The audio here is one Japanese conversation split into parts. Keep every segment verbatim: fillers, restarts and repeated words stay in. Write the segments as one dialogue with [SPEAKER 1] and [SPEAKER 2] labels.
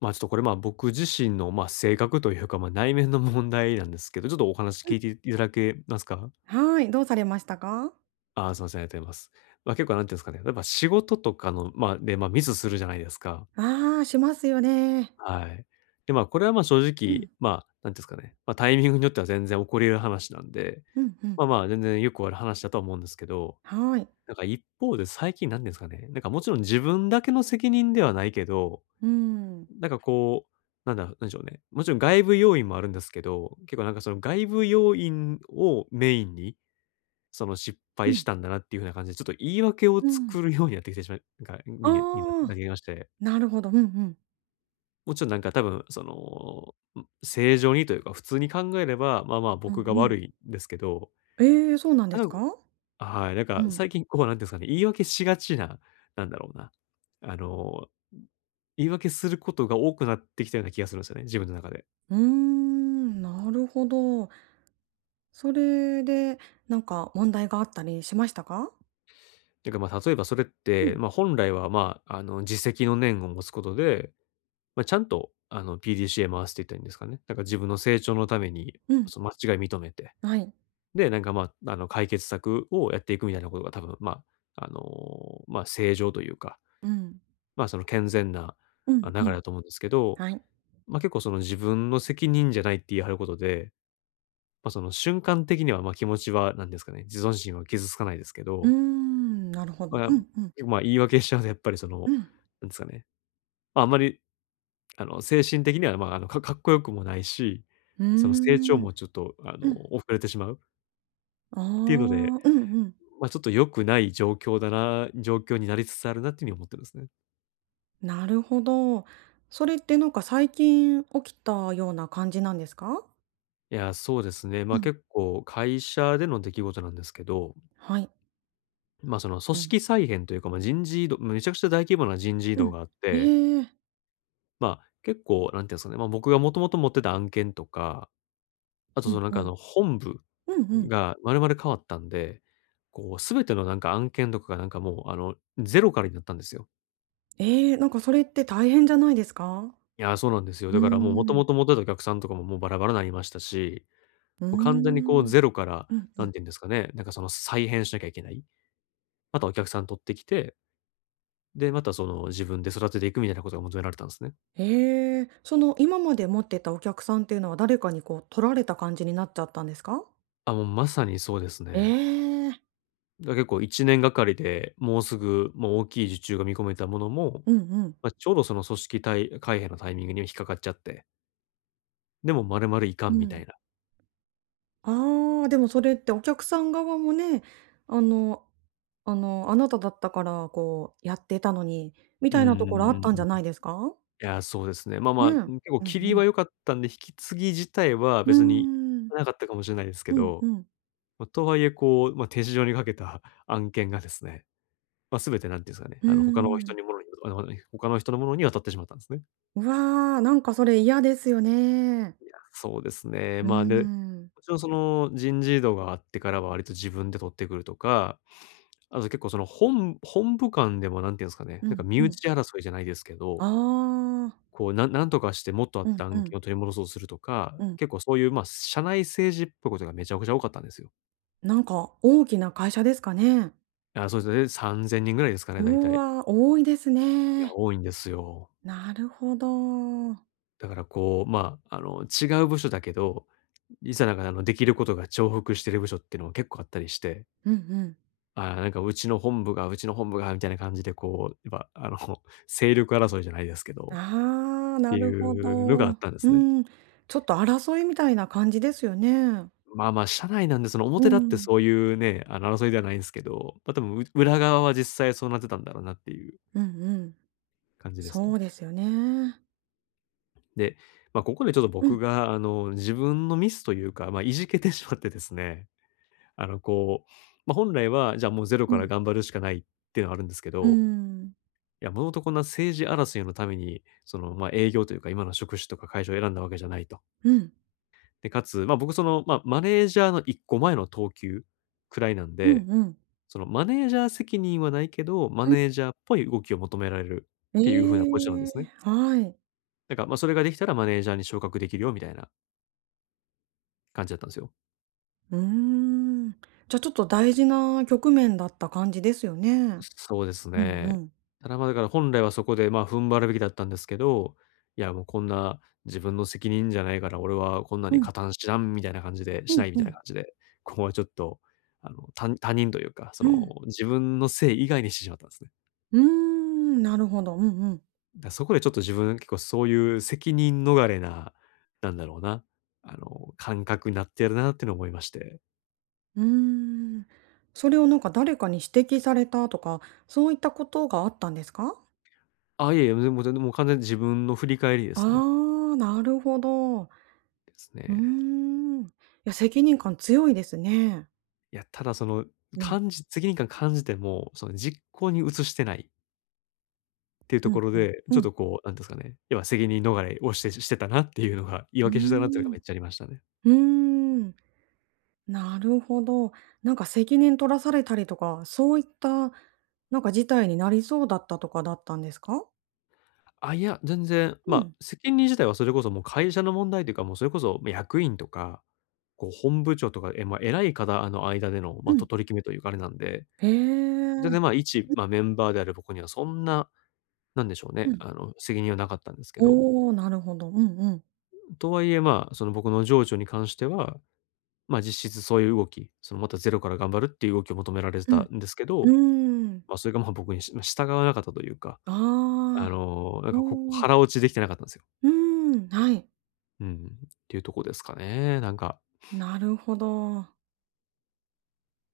[SPEAKER 1] まあ、ちょっとこれ、まあ、僕自身の、まあ、性格というか、まあ、内面の問題なんですけど、ちょっとお話聞いていただけますか？
[SPEAKER 2] はい、どうされましたか？
[SPEAKER 1] ああー、すみません、ありがとうございます。まあ、結構なんていうんですかね、例えば仕事とかの、まあ、で、まあ、ミスするじゃないですか。
[SPEAKER 2] ああ、しますよね。
[SPEAKER 1] はい。で、まあ、これは、まあ、正
[SPEAKER 2] う
[SPEAKER 1] 直、
[SPEAKER 2] ん、
[SPEAKER 1] まあ、んていうんですかね、まあ、タイミングによっては全然起こり得る話なんで、
[SPEAKER 2] うん、うん。
[SPEAKER 1] まあまあ、全然よくある話だとは思うんですけど、
[SPEAKER 2] はい。
[SPEAKER 1] なんか一方で最近なんていうんですかね、なんかもちろん自分だけの責任ではないけど、
[SPEAKER 2] うーん。
[SPEAKER 1] なんかこう、なんだ、なんでしょうね。もちろん外部要因もあるんですけど、結構なんかその外部要因をメインに、その失
[SPEAKER 2] う
[SPEAKER 1] 敗し
[SPEAKER 2] ん、
[SPEAKER 1] たんだなっていう風な感じで、ちょっと言い訳を
[SPEAKER 2] うん。
[SPEAKER 1] 作るようになってきてしまい、なんか、
[SPEAKER 2] あ
[SPEAKER 1] ににな
[SPEAKER 2] あ、
[SPEAKER 1] りまして。
[SPEAKER 2] なるほど。うんうん。
[SPEAKER 1] もちろんなんか多分その、ん、正常にというか、普通に考えれば、まあまあ
[SPEAKER 2] うん
[SPEAKER 1] 僕が
[SPEAKER 2] うん。
[SPEAKER 1] 悪いんですけど、
[SPEAKER 2] ええ、そうなん
[SPEAKER 1] あ
[SPEAKER 2] です
[SPEAKER 1] の
[SPEAKER 2] か？
[SPEAKER 1] はい、なん
[SPEAKER 2] う
[SPEAKER 1] か
[SPEAKER 2] ん。
[SPEAKER 1] 最近こうなんていうんですかね、言い訳しがちな、なんだろうな、あの、言い訳することが多くなってきたような気がするんですよね、自分の中で。
[SPEAKER 2] うーん、なるほど。それで、なんか問題があったりしましたか？
[SPEAKER 1] てか、まあ、例えばそれっ
[SPEAKER 2] う
[SPEAKER 1] て、
[SPEAKER 2] ん、
[SPEAKER 1] まあ、本来は、まあ、あの、実績の念を持つことで、まあ、ちゃんと、あの、ピーディーシーエー 回すっていったらいいんですかね。なんか自分の成長のために、
[SPEAKER 2] うん。
[SPEAKER 1] その間違い認めて、
[SPEAKER 2] はい。
[SPEAKER 1] で、なんか、まあ、あの、解決策をやっていくみたいなことが多分、まあ、あの、まあ、正常というか、
[SPEAKER 2] うん。
[SPEAKER 1] まあ、その健全な
[SPEAKER 2] うん
[SPEAKER 1] あ流
[SPEAKER 2] う
[SPEAKER 1] れ
[SPEAKER 2] ん。
[SPEAKER 1] だと思うんですけど、
[SPEAKER 2] はい。
[SPEAKER 1] まあ、結構その自分の責任じゃないって言い張ることで、まあ、その瞬間的には、まあ、気持ちは、なんですかね、自尊心は傷つかないですけ
[SPEAKER 2] うー
[SPEAKER 1] ど、
[SPEAKER 2] ん、なるほど。
[SPEAKER 1] まあ、
[SPEAKER 2] うんうん。
[SPEAKER 1] まあ、言い訳しちゃうと、やっぱりそ
[SPEAKER 2] う
[SPEAKER 1] の、
[SPEAKER 2] ん。
[SPEAKER 1] なんですかね、まあ、あんまり、あの、精神的には、まあ、あの、か かっこよくもないし、
[SPEAKER 2] うー
[SPEAKER 1] その、成長
[SPEAKER 2] ん。
[SPEAKER 1] もちょっと、あの、
[SPEAKER 2] うん。
[SPEAKER 1] 遅れてしまう
[SPEAKER 2] ああ、
[SPEAKER 1] っていうので、
[SPEAKER 2] うんうん。
[SPEAKER 1] まあ、ちょっと良くない状況だな状況になりつつあるなっていう風に思ってるんですね。
[SPEAKER 2] なるほど。それってなんか最近起きたような感じなんですか？
[SPEAKER 1] いや、そうですね。ま
[SPEAKER 2] う
[SPEAKER 1] あ、
[SPEAKER 2] ん。
[SPEAKER 1] 結構会社での出来事なんですけど、
[SPEAKER 2] はい。
[SPEAKER 1] まあ、その、組
[SPEAKER 2] うん。
[SPEAKER 1] 織再編というか、まあ、人事異動、めちゃくちゃ大規模な人事異
[SPEAKER 2] う
[SPEAKER 1] 動
[SPEAKER 2] ん。
[SPEAKER 1] があって、
[SPEAKER 2] ええ。
[SPEAKER 1] まあ、結構、なんていうんですかね、まあ、僕がもともと持ってた案件とか、あと、
[SPEAKER 2] う
[SPEAKER 1] そ
[SPEAKER 2] ん
[SPEAKER 1] の、なんか、
[SPEAKER 2] う
[SPEAKER 1] あ
[SPEAKER 2] ん。
[SPEAKER 1] の、本部
[SPEAKER 2] うんうん。
[SPEAKER 1] が丸々変わったんで、こう、全ての、なんか、案件とかが、なんか、もう、あの、ゼロからになったんですよ。
[SPEAKER 2] ええ、なんかそれって大変じゃないですか？
[SPEAKER 1] いや、そうなんですよ。
[SPEAKER 2] う
[SPEAKER 1] だ
[SPEAKER 2] ー
[SPEAKER 1] から、もう、元と
[SPEAKER 2] ん。
[SPEAKER 1] もと持ってたお客さんとかも、もう、バラバラになりましたし、
[SPEAKER 2] うー
[SPEAKER 1] もう、完全に、こ
[SPEAKER 2] ん。
[SPEAKER 1] う、
[SPEAKER 2] うん。
[SPEAKER 1] ゼロから、
[SPEAKER 2] うん。
[SPEAKER 1] なんていうんですかね、なんか、その、再編しなきゃいけない。またお客さん取ってきて、で、また、その、自分で育てていくみたいなことが求められたんですね。
[SPEAKER 2] ええ、その今まで持ってたお客さんっていうのは誰かにこう取られた感じになっちゃったんですか？
[SPEAKER 1] あ、もう、まさにそうです
[SPEAKER 2] え
[SPEAKER 1] ね。
[SPEAKER 2] え。
[SPEAKER 1] だ、結構いちねんがかりで、もうすぐ、もう、大きい受注が見込めたものも、
[SPEAKER 2] うんうん。
[SPEAKER 1] ま、ちょうどその組織たい改編のタイミングに引っかかっちゃって、でも丸々いか
[SPEAKER 2] う
[SPEAKER 1] んみた
[SPEAKER 2] ん。
[SPEAKER 1] いな。
[SPEAKER 2] ああ、でもそれってお客さん側もね、あのあの、あなただったから、こう、やってたのに、み
[SPEAKER 1] うん
[SPEAKER 2] たいな
[SPEAKER 1] う
[SPEAKER 2] と
[SPEAKER 1] ん
[SPEAKER 2] ころあ
[SPEAKER 1] う
[SPEAKER 2] っ
[SPEAKER 1] んう
[SPEAKER 2] たんじゃ
[SPEAKER 1] ん。
[SPEAKER 2] ないですか？
[SPEAKER 1] いや、そうですね。ま、
[SPEAKER 2] ね
[SPEAKER 1] ま、
[SPEAKER 2] え。う
[SPEAKER 1] ん、
[SPEAKER 2] ん
[SPEAKER 1] 結構切
[SPEAKER 2] う
[SPEAKER 1] り
[SPEAKER 2] ん。
[SPEAKER 1] は良かったんで、引き継ぎ自体は
[SPEAKER 2] うー
[SPEAKER 1] 別に
[SPEAKER 2] ん。
[SPEAKER 1] なかったかもしれないですけ
[SPEAKER 2] うん
[SPEAKER 1] ど、
[SPEAKER 2] うん。
[SPEAKER 1] ま、とはいえこう、ま、手塩にかけた案件がですね、ま、全て何て言うんすかね、
[SPEAKER 2] うー
[SPEAKER 1] あの、他の人
[SPEAKER 2] ん。
[SPEAKER 1] にものにあの、他の人のものに渡ってしまったんですね。
[SPEAKER 2] うわ、なんかそれ嫌ですよね。
[SPEAKER 1] そうですね。
[SPEAKER 2] うー
[SPEAKER 1] まあ、で、
[SPEAKER 2] ん。
[SPEAKER 1] もちろんその人事異動があってからは割と自分で取ってくるとか、あと結構その本本部間でも何て言うんですかね、
[SPEAKER 2] う
[SPEAKER 1] なんか
[SPEAKER 2] ん
[SPEAKER 1] 身
[SPEAKER 2] うん。
[SPEAKER 1] 内争いじゃないですけ
[SPEAKER 2] あ
[SPEAKER 1] ど、
[SPEAKER 2] あ。
[SPEAKER 1] こう、なんなんとかしてもっとあっ
[SPEAKER 2] うん
[SPEAKER 1] た
[SPEAKER 2] う
[SPEAKER 1] 案
[SPEAKER 2] ん
[SPEAKER 1] 件を取り戻そうとするとか、
[SPEAKER 2] うん。
[SPEAKER 1] 結構そういう、まあ、社内政治っぽいことがめちゃくちゃ多かったんですよ。
[SPEAKER 2] なんか大きな会社ですかね？
[SPEAKER 1] あ、そうですね、さんぜんにんぐらいですかね、大
[SPEAKER 2] う
[SPEAKER 1] 体。
[SPEAKER 2] わ、多いです
[SPEAKER 1] いや、
[SPEAKER 2] ね。
[SPEAKER 1] 多いんですよ。
[SPEAKER 2] なるほど。
[SPEAKER 1] だからこう、まあ、あの、違う部署だけど、いざなんかあの、できることが重複してる部署っていうのも結構あったりして、
[SPEAKER 2] うんうん。
[SPEAKER 1] ああ、なんかうちの本部が、うちの本部がみたいな感じでこう、やっぱあの、勢力争いじゃないですけど、
[SPEAKER 2] ああ、
[SPEAKER 1] って
[SPEAKER 2] なるほ
[SPEAKER 1] いうのが
[SPEAKER 2] ど。
[SPEAKER 1] あっ
[SPEAKER 2] う
[SPEAKER 1] たんで
[SPEAKER 2] ー
[SPEAKER 1] すね。
[SPEAKER 2] ん。ちょっと争いみたいな感じですよね。
[SPEAKER 1] まあまあ、社内なんで、その
[SPEAKER 2] う
[SPEAKER 1] 表だって
[SPEAKER 2] ん。
[SPEAKER 1] そういうね、あの、争いではないんですけど、ま、多分う裏側は実際そうなってたんだろうなっていう
[SPEAKER 2] うんうん。
[SPEAKER 1] 感じです
[SPEAKER 2] そ
[SPEAKER 1] と。
[SPEAKER 2] うですよね。
[SPEAKER 1] で、まあ、ここでちょっと
[SPEAKER 2] う
[SPEAKER 1] 僕
[SPEAKER 2] ん
[SPEAKER 1] があの、自分のミスというか、まあ、いじけてしまってですね、あの、こう、まあ、本来は、じゃあもうゼロ
[SPEAKER 2] う
[SPEAKER 1] から
[SPEAKER 2] ん。
[SPEAKER 1] 頑張るしかないっていうのはあるんですけ
[SPEAKER 2] う
[SPEAKER 1] ど、
[SPEAKER 2] ん。
[SPEAKER 1] いや、もともとこんな政治争いのために、その、まあ、営業というか、今の職種とか会社を選んだわけじゃないと。
[SPEAKER 2] うん。
[SPEAKER 1] で、かつ、まあ、僕その、まあ、マネージャーの一個前の等級くらいなん
[SPEAKER 2] う
[SPEAKER 1] で、
[SPEAKER 2] んうん。
[SPEAKER 1] そのマネージャー責任はないけど、マ
[SPEAKER 2] うん。
[SPEAKER 1] ネージャーっぽい動きを求められる
[SPEAKER 2] え
[SPEAKER 1] っていう風なポジションなんで
[SPEAKER 2] え、
[SPEAKER 1] すね。
[SPEAKER 2] はい。
[SPEAKER 1] だから、まあ、それができたらマネージャーに昇格できるよみたいな感じだったんですよ。
[SPEAKER 2] うーん。じゃ、ちょっと大事な局面だった感じですよね。
[SPEAKER 1] そうです
[SPEAKER 2] うんう
[SPEAKER 1] ね。
[SPEAKER 2] ん。
[SPEAKER 1] ただ、ま、だから本来はそこで、ま、踏ん張るべきだったんですけど、いや、もうこんな自分の責任じゃないから、俺はこんな
[SPEAKER 2] う
[SPEAKER 1] に
[SPEAKER 2] ん。
[SPEAKER 1] 加担しなんみたいな感じでし
[SPEAKER 2] う
[SPEAKER 1] な
[SPEAKER 2] ん
[SPEAKER 1] いみ
[SPEAKER 2] う
[SPEAKER 1] たいな
[SPEAKER 2] ん。
[SPEAKER 1] 感じで、ここはちょっと、あの、た他人というか、そ
[SPEAKER 2] う
[SPEAKER 1] の、
[SPEAKER 2] ん。
[SPEAKER 1] 自分のせい以外にしてしまったんですね。
[SPEAKER 2] うーん、なるほど。うんうん。
[SPEAKER 1] だ、そこでちょっと自分、結構そういう責任逃れな、なんだろうな、あの、感覚になってるなっていうのを思いまして。
[SPEAKER 2] うーん。それをなんか誰かに指摘されたとか、そういったことがあったんですか？
[SPEAKER 1] あ、いえいえ、もうもう完全に自分の振り返りで
[SPEAKER 2] ああ
[SPEAKER 1] すね。
[SPEAKER 2] ー、なるほど。
[SPEAKER 1] です
[SPEAKER 2] うー
[SPEAKER 1] ね。
[SPEAKER 2] ん。いや、責任感強いですね。
[SPEAKER 1] いや、ただその、
[SPEAKER 2] うん、
[SPEAKER 1] 感じ責任感感じても、その実行に移してないっていう
[SPEAKER 2] う
[SPEAKER 1] と
[SPEAKER 2] ん
[SPEAKER 1] ころ
[SPEAKER 2] うん、
[SPEAKER 1] で、ちょっ
[SPEAKER 2] うん。
[SPEAKER 1] とこう、なんていうんですかね、要は責任逃れをしてしてたなっていうのが、言い
[SPEAKER 2] うー
[SPEAKER 1] 訳してたなっていうの
[SPEAKER 2] ん、
[SPEAKER 1] が
[SPEAKER 2] う
[SPEAKER 1] めっちゃありましたね。
[SPEAKER 2] ーん、なるほど。なんか責任取らされたりとか、そういった、なんか事態になりそうだったとかだったんですか？
[SPEAKER 1] あ、いや、全然、
[SPEAKER 2] う
[SPEAKER 1] まあ、
[SPEAKER 2] ん、
[SPEAKER 1] 責任自体はそれこそもう会社の問題というか、もうそれこそ、ま、役員とか、こう本部長とか、え、まあ、偉い方あの間での、
[SPEAKER 2] う
[SPEAKER 1] まあ、と
[SPEAKER 2] ん。
[SPEAKER 1] 取り決めというかあれなんで、
[SPEAKER 2] へ
[SPEAKER 1] 全
[SPEAKER 2] え。
[SPEAKER 1] 然、まあ、一、まあ、メンバーである僕にはそんな、なんでしょう
[SPEAKER 2] う
[SPEAKER 1] ね、
[SPEAKER 2] ん。
[SPEAKER 1] あの、責任はなかったんですけど、
[SPEAKER 2] おお、なるほど。うんうん。
[SPEAKER 1] とはいえ、まあ、その僕の上長に関しては、まあ、実質そういう動き、その、またゼロから頑張るっていう動きを求められて
[SPEAKER 2] う
[SPEAKER 1] た
[SPEAKER 2] ん。
[SPEAKER 1] んですけ
[SPEAKER 2] う
[SPEAKER 1] ど、
[SPEAKER 2] ーん。
[SPEAKER 1] まあ、それが、まあ、僕に、しま、従わなかったというか、
[SPEAKER 2] あ
[SPEAKER 1] あ
[SPEAKER 2] あ、
[SPEAKER 1] の、なん
[SPEAKER 2] う
[SPEAKER 1] か、ここ
[SPEAKER 2] ーん、
[SPEAKER 1] 腹落ちできてなかったんですよ。
[SPEAKER 2] うーん、はい、
[SPEAKER 1] うんっていうとこですかね。なんか、
[SPEAKER 2] なるほど。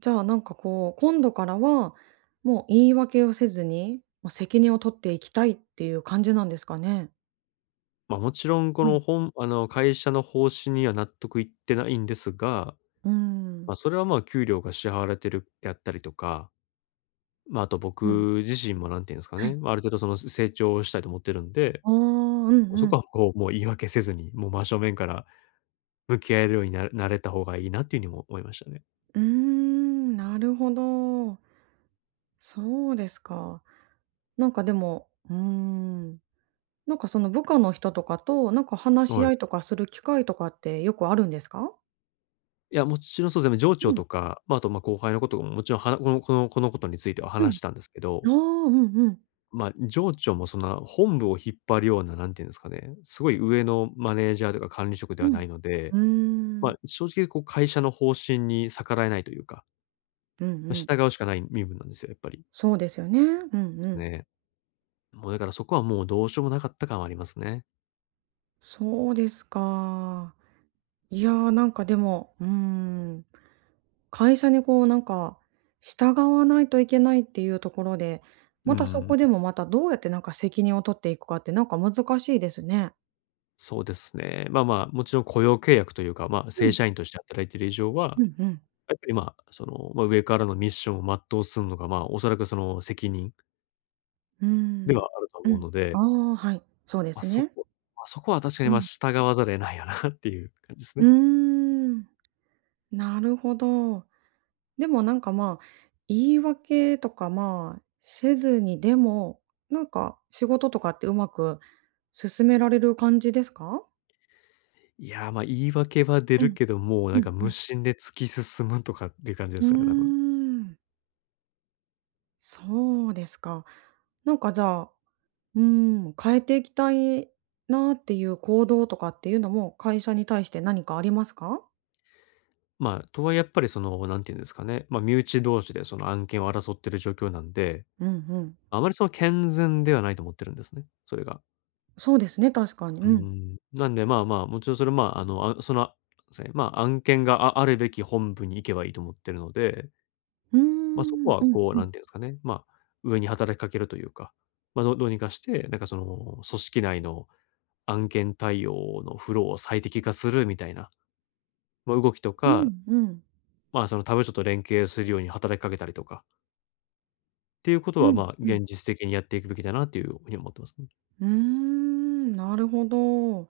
[SPEAKER 2] じゃあ、なんかこう、今度からは、もう言い訳をせずに、まあ、責任を取っていきたいっていう感じなんですかね？
[SPEAKER 1] ま、もちろんこ
[SPEAKER 2] う
[SPEAKER 1] の、
[SPEAKER 2] ん。
[SPEAKER 1] 本あの、会社の方針には納得いってないんですが、
[SPEAKER 2] うーん。
[SPEAKER 1] ま、それは、まあ、給料が支払われてるであったりとか、まあ、あと僕
[SPEAKER 2] うん、
[SPEAKER 1] 自身もなんていうんですか
[SPEAKER 2] は
[SPEAKER 1] ね、
[SPEAKER 2] い。
[SPEAKER 1] ま、あある程度その、成長したいと思ってるんで、
[SPEAKER 2] ああ、うん
[SPEAKER 1] そ
[SPEAKER 2] う
[SPEAKER 1] こ
[SPEAKER 2] ん。
[SPEAKER 1] は、こう、もう言い訳せずに、もう真正面から向き合えるようにななれた方がいいなっていう風にも思いましたね。
[SPEAKER 2] うーん、なるほど。そうですか。なんかでも、うーん、なんかその部下の人とかと、なんか話し
[SPEAKER 1] はい。
[SPEAKER 2] 合いとかする機会とかってよくあるんですか？
[SPEAKER 1] いや、もちろんそうですね、上長
[SPEAKER 2] うん、
[SPEAKER 1] とか、ま、あと、ま、後輩のことももちろん、はなこのこのこのことについては
[SPEAKER 2] うん。
[SPEAKER 1] 話したんですけど、
[SPEAKER 2] ああ、うんうん。
[SPEAKER 1] ま、上長もそんな本部を引っ張るような、何て言うんですかね、すごい上のマネージャーとか管理職で
[SPEAKER 2] う
[SPEAKER 1] はな
[SPEAKER 2] ん。
[SPEAKER 1] いので、
[SPEAKER 2] うー
[SPEAKER 1] ま、
[SPEAKER 2] ん。
[SPEAKER 1] 正直こう会社の方針に逆らえないというか、
[SPEAKER 2] うんう
[SPEAKER 1] ま、
[SPEAKER 2] ん。
[SPEAKER 1] 従うしかない身分なんですよ、やっぱり。
[SPEAKER 2] そうですよね。うんうん。
[SPEAKER 1] ね。もうだからそこはもうどうしようもなかった感はありますね。
[SPEAKER 2] そうですか。いやー、なんかでも、うーん、会社にこうなんか、従わないといけないっていうところで、
[SPEAKER 1] うう
[SPEAKER 2] またそこ
[SPEAKER 1] ん
[SPEAKER 2] でもまたどうやってなんか責任を取っていくかってなんか難しいですね。
[SPEAKER 1] そうですね。まあまあ、もちろん雇用契約というか、まあ、
[SPEAKER 2] う
[SPEAKER 1] 正
[SPEAKER 2] ん、
[SPEAKER 1] 社員として働いている以上は、
[SPEAKER 2] うん、うん。
[SPEAKER 1] やっぱり、まあ、その、まあ、上からのミッションを全うすんのが、まあ、おそらくその責任
[SPEAKER 2] うー
[SPEAKER 1] で
[SPEAKER 2] ん。
[SPEAKER 1] はあると
[SPEAKER 2] う
[SPEAKER 1] 思う
[SPEAKER 2] ん。
[SPEAKER 1] の
[SPEAKER 2] あ
[SPEAKER 1] で、
[SPEAKER 2] あ、はい、そうで
[SPEAKER 1] まあ、
[SPEAKER 2] す
[SPEAKER 1] そこ
[SPEAKER 2] ね。
[SPEAKER 1] まあ、そこは確かに、
[SPEAKER 2] う
[SPEAKER 1] まあ、
[SPEAKER 2] ん。
[SPEAKER 1] 従わざるを得ないよな っていう感じです
[SPEAKER 2] うー
[SPEAKER 1] ね。
[SPEAKER 2] ん、なるほど。でもなんか、まあ、言い訳とか、まあ、せずにでも、なんか仕事とかってうまく進められる感じですか？
[SPEAKER 1] いやー、まあ、言い訳は出
[SPEAKER 2] う
[SPEAKER 1] る
[SPEAKER 2] ん、
[SPEAKER 1] けど、もうな
[SPEAKER 2] う
[SPEAKER 1] ん
[SPEAKER 2] ん
[SPEAKER 1] か
[SPEAKER 2] う
[SPEAKER 1] 無
[SPEAKER 2] ん。
[SPEAKER 1] 心で突き進むとかっていう感じで
[SPEAKER 2] う
[SPEAKER 1] すかね、多分。
[SPEAKER 2] ーん、そうですか。なんかじゃあ、うーん、変えていきたいなっていう行動とかっていうのも、会社に対して何かありますか？
[SPEAKER 1] まあ、とはいえやっぱりその、なんていうんですかね、まあ、身内同士でその案件を争ってる状況なんで、
[SPEAKER 2] うんうん。
[SPEAKER 1] あまりその健全ではないと思ってるんですね、それが。
[SPEAKER 2] そうですね、確かに。
[SPEAKER 1] うー
[SPEAKER 2] うん。
[SPEAKER 1] ん。なんで、まあまあ、もちろんそれ、まあ、あの、あその、そうですね、まあ、案件がああるべき本部に行けばいいと思ってるので、
[SPEAKER 2] うー
[SPEAKER 1] まあ、そこ
[SPEAKER 2] ん、
[SPEAKER 1] は
[SPEAKER 2] うん
[SPEAKER 1] こう、
[SPEAKER 2] う
[SPEAKER 1] な
[SPEAKER 2] ん。
[SPEAKER 1] んていうんですかね、まあ、上に働きかけるというか、まあ、どどうにかして、なんかその、組織内の案件対応のフローを最適化するみたいな、まあ、動きと
[SPEAKER 2] う
[SPEAKER 1] か、
[SPEAKER 2] んうん。
[SPEAKER 1] まあ、その他部署と連携するように働きかけたりとかっていうこと
[SPEAKER 2] う
[SPEAKER 1] は、
[SPEAKER 2] ん、
[SPEAKER 1] まあ、
[SPEAKER 2] うん。
[SPEAKER 1] 現実的にやっていくべきだなっていうふうに思ってますね。
[SPEAKER 2] うーん、なるほど。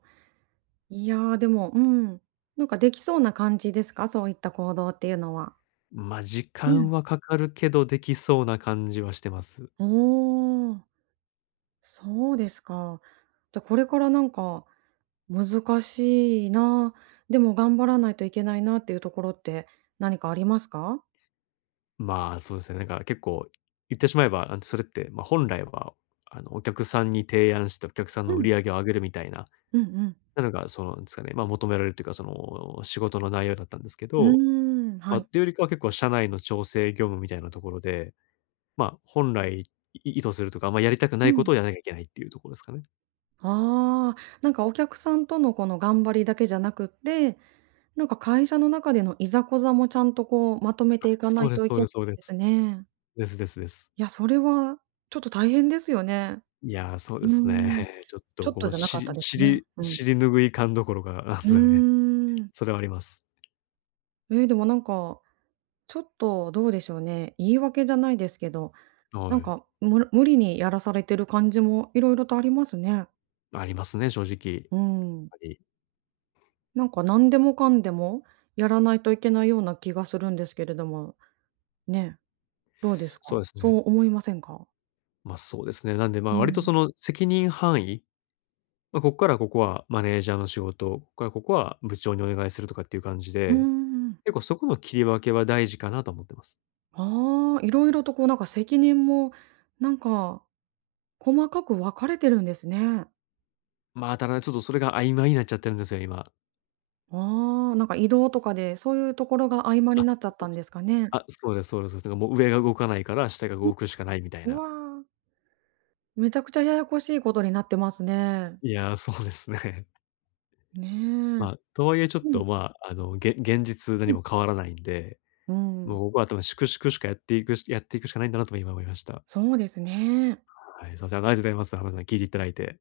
[SPEAKER 2] いやー、でも、うん。なんかできそうな感じですか？そういった行動っていうのは。
[SPEAKER 1] まあ、時
[SPEAKER 2] う
[SPEAKER 1] 間
[SPEAKER 2] ん。
[SPEAKER 1] はかかるけど、できそうな感じはしてます。
[SPEAKER 2] おお、そうですか。じゃ、これからなんか難しいな、でも頑張らないといけないなっていうところって何かありますか？
[SPEAKER 1] まあ、そうですね。なんか結構言ってしまえば、あの、それって、まあ、本来は、あの、お客さんに提案してお客さん
[SPEAKER 2] う
[SPEAKER 1] の売
[SPEAKER 2] ん。
[SPEAKER 1] り上げを上げるみたいな、
[SPEAKER 2] うんうん。
[SPEAKER 1] なのが、その、なんですかね、まあ、求められるというか、その、仕事の内容だったんですけ
[SPEAKER 2] う
[SPEAKER 1] ど、
[SPEAKER 2] ーん、は
[SPEAKER 1] まあ、っ
[SPEAKER 2] い。
[SPEAKER 1] ていうよりかは結構社内の調整業務みたいなところで、まあ、本来い意図するとか、まあやりたくな
[SPEAKER 2] う
[SPEAKER 1] いこ
[SPEAKER 2] ん。
[SPEAKER 1] とをやらなきゃいけないっていうところですかね。
[SPEAKER 2] ああ、なんかお客さんとのこの頑張りだけじゃなくって、なんか会社の中でのいざこざもちゃんとこうまとめていかな
[SPEAKER 1] そう
[SPEAKER 2] い
[SPEAKER 1] です
[SPEAKER 2] とい
[SPEAKER 1] そう
[SPEAKER 2] けな
[SPEAKER 1] で
[SPEAKER 2] い
[SPEAKER 1] すそうで
[SPEAKER 2] で
[SPEAKER 1] す。
[SPEAKER 2] すね。
[SPEAKER 1] ですですです。
[SPEAKER 2] いや、それはちょっと大変ですよね。
[SPEAKER 1] いやー、そう
[SPEAKER 2] う
[SPEAKER 1] ですね。
[SPEAKER 2] ーん、
[SPEAKER 1] ちょっ
[SPEAKER 2] ち
[SPEAKER 1] と
[SPEAKER 2] ょっ
[SPEAKER 1] こ
[SPEAKER 2] と
[SPEAKER 1] う、
[SPEAKER 2] じゃな
[SPEAKER 1] し
[SPEAKER 2] かった
[SPEAKER 1] り
[SPEAKER 2] ですね。
[SPEAKER 1] 尻
[SPEAKER 2] うん。
[SPEAKER 1] 尻拭い感どころか、なんで
[SPEAKER 2] う
[SPEAKER 1] すかね、
[SPEAKER 2] ーん。
[SPEAKER 1] それはあります。
[SPEAKER 2] えーでもなんか、ちょっとどうでしょうね、言い訳じゃないですけど、な
[SPEAKER 1] は
[SPEAKER 2] ん
[SPEAKER 1] い。
[SPEAKER 2] か、む無理にやらされてる感じもいろいろとありますね。
[SPEAKER 1] ありますね、正直。やっ
[SPEAKER 2] うん。
[SPEAKER 1] ぱり。
[SPEAKER 2] なんか何でもかんでもやらないといけないような気がするんですけれども、ね。どうです
[SPEAKER 1] そう
[SPEAKER 2] か？
[SPEAKER 1] です
[SPEAKER 2] そ
[SPEAKER 1] ね。
[SPEAKER 2] う思いませんか？
[SPEAKER 1] ま、そうですね。なんで、ま、
[SPEAKER 2] う
[SPEAKER 1] 割と
[SPEAKER 2] ん。
[SPEAKER 1] その責任範囲、まあ、ここからここはマネージャーの仕事、ここからここは部長にお願いするとかっていう感じ
[SPEAKER 2] うー
[SPEAKER 1] で、
[SPEAKER 2] ん。
[SPEAKER 1] 結構そこの切り分けは大事かなと思ってます。
[SPEAKER 2] ああ、いろいろとこうなんか責任も、なんか細かく分かれてるんですね。
[SPEAKER 1] ま、ただちょっとそれが曖昧になっちゃってるんですよ、今。
[SPEAKER 2] ああ、なんか移動とかで、そういうところが合間
[SPEAKER 1] あ、
[SPEAKER 2] になっちゃったん
[SPEAKER 1] す
[SPEAKER 2] ですかね。
[SPEAKER 1] あ、そうですそうです。だからもう上が動かないから下が動くしかないみたい
[SPEAKER 2] う
[SPEAKER 1] な。
[SPEAKER 2] わー、めちゃくちゃややこしいことになってますね。
[SPEAKER 1] いやー、そうですね。
[SPEAKER 2] ね
[SPEAKER 1] ま
[SPEAKER 2] え。
[SPEAKER 1] あ、とはいえちょっ
[SPEAKER 2] うん、
[SPEAKER 1] と、まあ、あの、げ現実
[SPEAKER 2] う
[SPEAKER 1] 何
[SPEAKER 2] ん。
[SPEAKER 1] も変わらないんで、
[SPEAKER 2] う
[SPEAKER 1] も
[SPEAKER 2] ん、
[SPEAKER 1] うここは多分粛々しかやっていくしやっていくしかないんだなと今思いました。
[SPEAKER 2] そうですね。
[SPEAKER 1] はい、すいません、あありがとうございます。浜田さん、聞いていただいて。